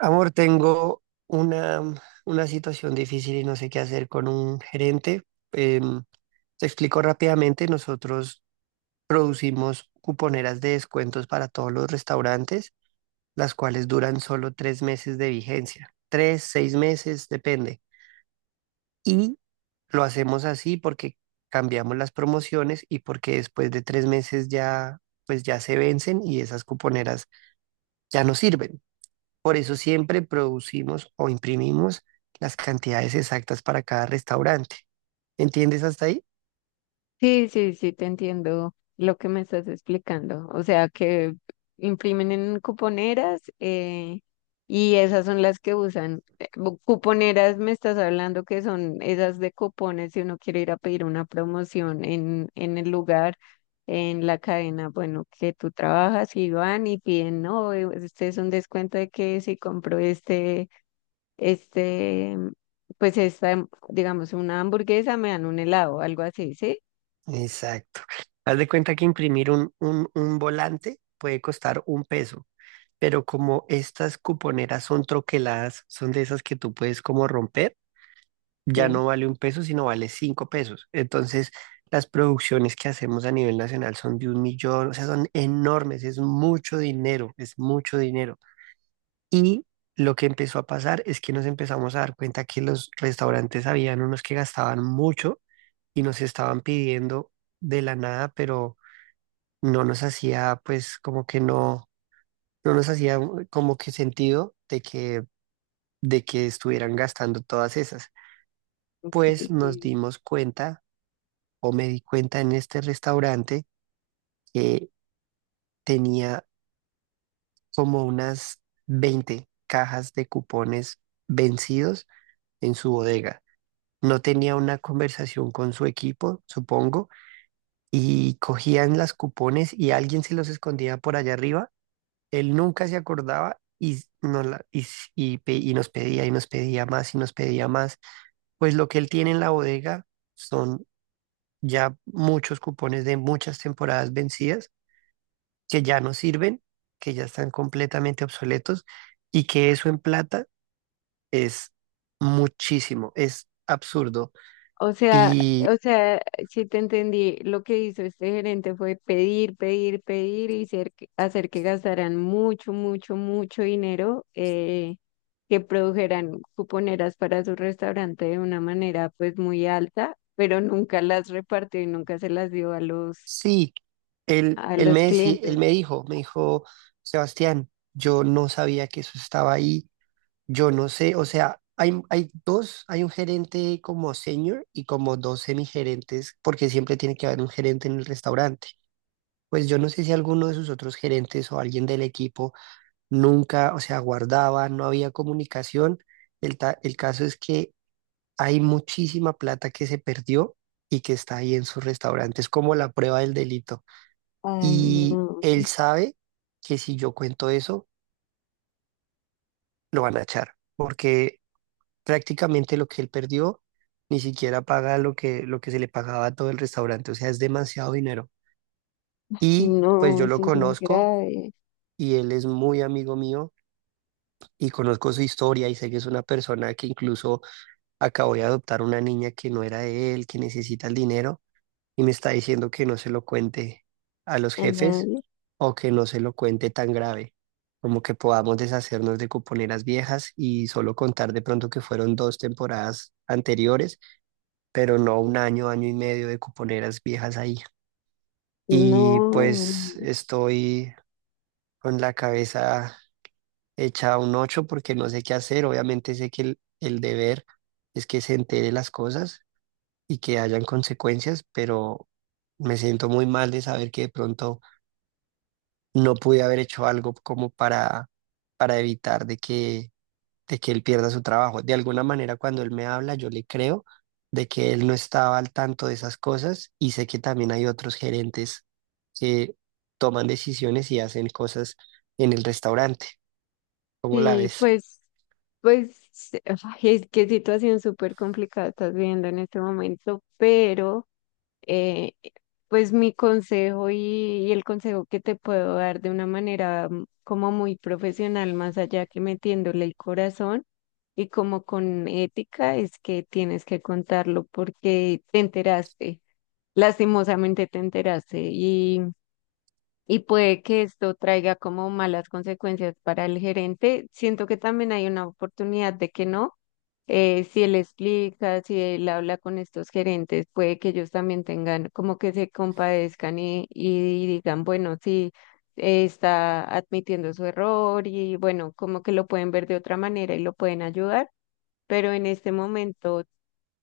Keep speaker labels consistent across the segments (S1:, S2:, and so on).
S1: Amor, tengo una situación difícil y no sé qué hacer con un gerente. Em, te explico rápidamente, nosotros producimos cuponeras de descuentos para todos los restaurantes, las cuales duran solo 3 meses de vigencia, 3, 6 meses, depende. Y lo hacemos así porque cambiamos las promociones y porque después de 3 meses ya, pues ya se vencen y esas cuponeras ya no sirven. Por eso siempre producimos o imprimimos las cantidades exactas para cada restaurante. ¿Entiendes hasta ahí?
S2: Sí, sí, sí, te entiendo lo que me estás explicando. O sea, que imprimen en cuponeras y esas son las que usan. Cuponeras me estás hablando que son esas de cupones si uno quiere ir a pedir una promoción en el lugar, en la cadena, bueno, que tú trabajas y van y piden, no, este es un descuento de que si compro este, pues esta, digamos, una hamburguesa, me dan un helado, algo así, ¿sí?
S1: Exacto. Haz de cuenta que imprimir un volante puede costar 1 peso, pero como estas cuponeras son troqueladas, son de esas que tú puedes como romper, ya
S2: Sí.
S1: no vale 1 peso, sino vale 5 pesos. Entonces, las producciones que hacemos a nivel nacional son de 1.000.000, o sea, son enormes, es mucho dinero, es mucho dinero. Y lo que empezó a pasar es que nos empezamos a dar cuenta que los restaurantes habían unos que gastaban mucho y nos estaban pidiendo de la nada, pero no nos hacía pues como que no, no nos hacía como que sentido de que estuvieran gastando todas esas. Pues
S2: Okay,
S1: nos
S2: sí.
S1: dimos cuenta o me di cuenta en este restaurante que tenía como unas 20 cajas de cupones vencidos en su bodega. No tenía una conversación con su equipo, supongo, y cogían las cupones y alguien se los escondía por allá arriba. Él nunca se acordaba y nos pedía y nos pedía más y nos pedía más. Pues lo que él tiene en la bodega son ya muchos cupones de muchas temporadas vencidas que ya no sirven, que ya están completamente obsoletos y que eso en plata es muchísimo, es absurdo. Y
S2: O sea, sí te entendí. Lo que hizo este gerente fue pedir, pedir, pedir y hacer que gastaran mucho, mucho, mucho dinero, que produjeran cuponeras para su restaurante de una manera pues muy alta, pero nunca las repartió y nunca se las dio a
S1: sí, él,
S2: a
S1: él
S2: los
S1: me deci- él
S2: clientes.
S1: me dijo, Sebastián, yo no sabía que eso estaba ahí, yo no sé, o sea, hay dos, hay un gerente como senior y como dos semigerentes, porque siempre tiene que haber un gerente en el restaurante. Pues yo no sé si alguno de sus otros gerentes o alguien del equipo nunca, o sea, guardaba, no había comunicación. El caso es que hay muchísima plata que se perdió y que está ahí en sus restaurantes, como la prueba del delito.
S2: Ay,
S1: Y
S2: no,
S1: él sabe que si yo cuento eso, lo van a echar, porque prácticamente lo que él perdió ni siquiera paga lo que se le pagaba a todo el restaurante, o sea, es demasiado dinero. Y pues
S2: no,
S1: yo lo
S2: eso es muy
S1: conozco
S2: grave.
S1: y él es muy amigo mío y conozco su historia y sé que es una persona que incluso acabó de adoptar una niña que no era de él, que necesita el dinero. Y me está diciendo que no se lo cuente a los
S2: A
S1: jefes
S2: nadie.
S1: o que no se lo cuente tan grave, como que podamos deshacernos de cuponeras viejas y solo contar de pronto que fueron 2 temporadas anteriores, pero no 1 año, año y medio de cuponeras viejas ahí. Y
S2: No.
S1: pues estoy con la cabeza hecha un ocho porque no sé qué hacer. Obviamente sé que el deber es que se entere las cosas y que hayan consecuencias, pero me siento muy mal de saber que de pronto no pude haber hecho algo como para evitar de que él pierda su trabajo. De alguna manera, cuando él me habla, yo le creo de que él no estaba al tanto de esas cosas y sé que también hay otros gerentes que toman decisiones y hacen cosas en el restaurante. ¿Cómo la
S2: Sí,
S1: ves?
S2: pues. Pues sí, ay, es que situación súper complicada estás viviendo en este momento, pero eh, pues mi consejo y el consejo que te puedo dar de una manera mm, como muy profesional, más allá que metiéndole el corazón y como con ética, es que tienes que contarlo porque te enteraste, lastimosamente te enteraste y... Y puede que esto traiga como malas consecuencias para el gerente. Siento que también hay una oportunidad de que no, si él explica, si él habla con estos gerentes, puede que ellos también tengan como que se compadezcan y digan, bueno, sí, está admitiendo su error y bueno, como que lo pueden ver de otra manera y lo pueden ayudar, pero en este momento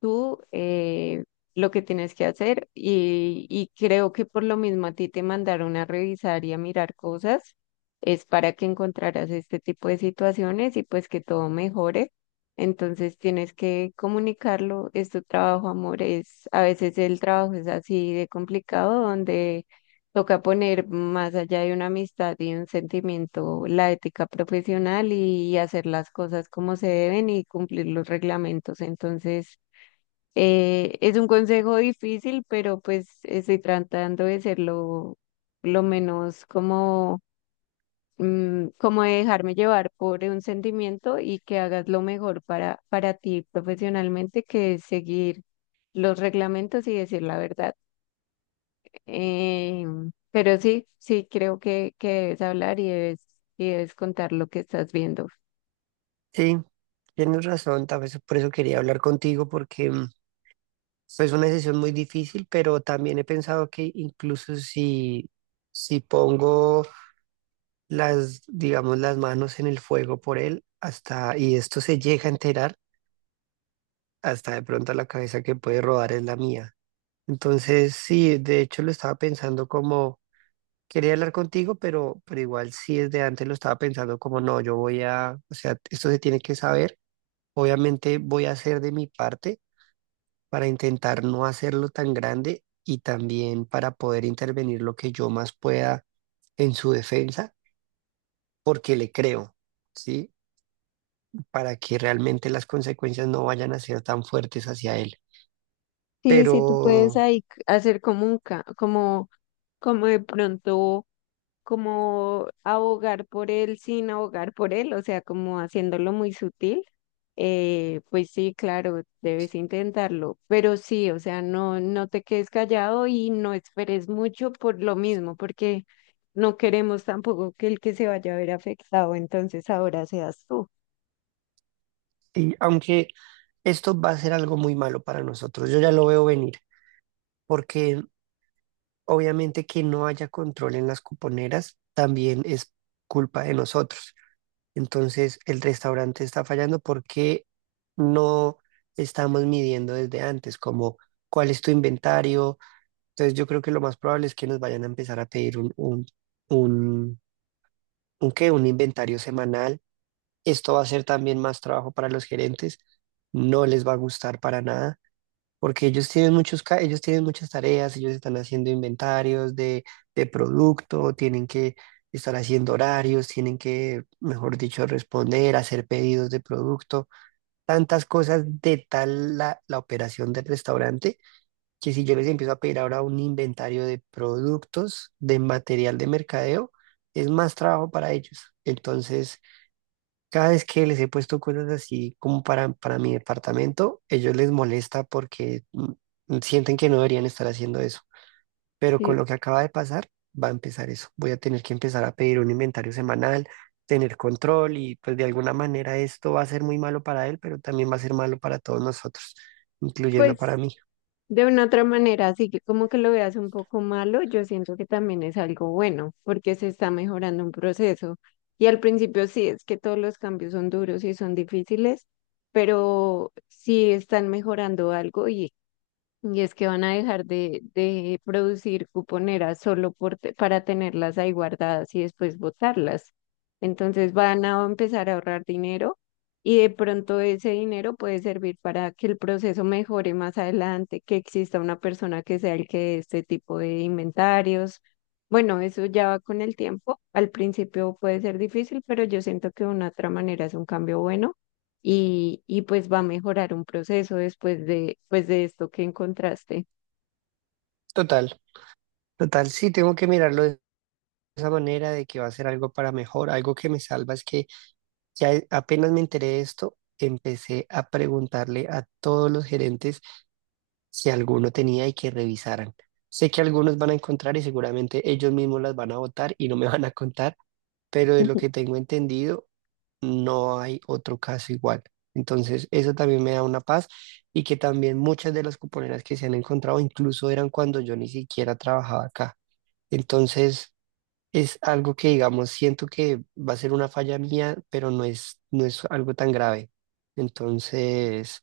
S2: tú lo que tienes que hacer y creo que por lo mismo a ti te mandaron a revisar y a mirar cosas, es para que encontraras este tipo de situaciones y pues que todo mejore. Entonces tienes que comunicarlo, es tu trabajo, amor, es, a veces el trabajo es así de complicado, donde toca poner más allá de una amistad y un sentimiento, la ética profesional y hacer las cosas como se deben y cumplir los reglamentos. Entonces, es un consejo difícil, pero pues estoy tratando de ser lo menos como, mm, como de dejarme llevar por un sentimiento y que hagas lo mejor para ti profesionalmente, que es seguir los reglamentos y decir la verdad. Eh, pero sí, sí, creo que debes hablar y debes contar lo que estás viendo.
S1: Sí, tienes razón, tal vez por eso quería hablar contigo porque es una decisión muy difícil, pero también he pensado que incluso si pongo las, digamos, las manos en el fuego por él hasta, y esto se llega a enterar hasta de pronto la cabeza que puede rodar es la mía. Entonces, sí, de hecho lo estaba pensando como, quería hablar contigo, pero igual sí desde antes lo estaba pensando como, no, yo voy a, o sea, esto se tiene que saber, obviamente voy a hacer de mi parte para intentar no hacerlo tan grande y también para poder intervenir lo que yo más pueda en su defensa, porque le creo. ¿Sí? Para que realmente las consecuencias no vayan a ser tan fuertes hacia él.
S2: Sí,
S1: Pero,
S2: sí, tú puedes ahí hacer como como, como de pronto. Como abogar por él sin abogar por él, o sea, como haciéndolo muy sutil, pues sí, claro, debes intentarlo, pero sí, o sea, no, no te quedes callado y no esperes mucho por lo mismo, porque no queremos tampoco que el que se vaya a ver afectado, entonces ahora seas tú.
S1: y aunque esto va a ser algo muy malo para nosotros, yo ya lo veo venir, porque obviamente que no haya control en las cuponeras también es culpa de nosotros. Entonces, el restaurante está fallando porque no estamos midiendo desde antes, como cuál es tu inventario. Entonces, yo creo que lo más probable es que nos vayan a empezar a pedir un, un, ¿qué? Un inventario semanal. Esto va a ser también más trabajo para los gerentes, no les va a gustar para nada, porque ellos tienen muchas tareas, ellos están haciendo inventarios de producto, tienen que estar haciendo horarios, tienen que, mejor dicho, responder, hacer pedidos de producto, tantas cosas de tal la operación del restaurante, que si yo les empiezo a pedir ahora un inventario de productos, de material de mercadeo, es más trabajo para ellos. Entonces... Cada vez que les he puesto cosas así como para mi departamento, ellos les molesta porque sienten que no deberían estar haciendo eso. Pero con
S2: Sí.
S1: lo que acaba de pasar, va a empezar eso. Voy a tener que empezar a pedir un inventario semanal, tener control y pues de alguna manera esto va a ser muy malo para él, pero también va a ser malo para todos nosotros, incluyendo para
S2: Pues
S1: mí.
S2: de una otra manera, así que como que lo veas un poco malo, yo siento que también es algo bueno, porque se está mejorando un proceso. Y al principio sí, es que todos los cambios son duros y son difíciles, pero sí están mejorando algo y es que van a dejar de producir cuponeras solo para tenerlas ahí guardadas y después botarlas. Entonces van a empezar a ahorrar dinero y de pronto ese dinero puede servir para que el proceso mejore más adelante, que exista una persona que sea el que dé este tipo de inventarios. Bueno, eso ya va con el tiempo. Al principio puede ser difícil, pero yo siento que de una otra manera es un cambio bueno y pues va a mejorar un proceso después de, pues de esto que encontraste.
S1: Total, total, sí, tengo que mirarlo de esa manera de que va a ser algo para mejor. Algo que me salva es que apenas me enteré de esto, empecé a preguntarle a todos los gerentes si alguno tenía y que revisaran. Sé que algunos van a encontrar y seguramente ellos mismos las van a votar y no me van a contar, pero de lo que tengo entendido, no hay otro caso igual. Entonces, eso también me da una paz y que también muchas de las cuponeras que se han encontrado incluso eran cuando yo ni siquiera trabajaba acá. Entonces, es algo que, digamos, siento que va a ser una falla mía, pero no es algo tan grave. Entonces,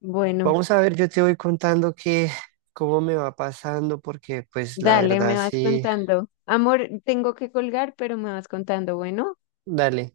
S2: Bueno,
S1: vamos a ver, yo te voy contando que cómo me va pasando, porque pues la
S2: dale,
S1: verdad
S2: me vas
S1: sí,
S2: contando. Amor, tengo que colgar, pero me vas contando, bueno.
S1: dale.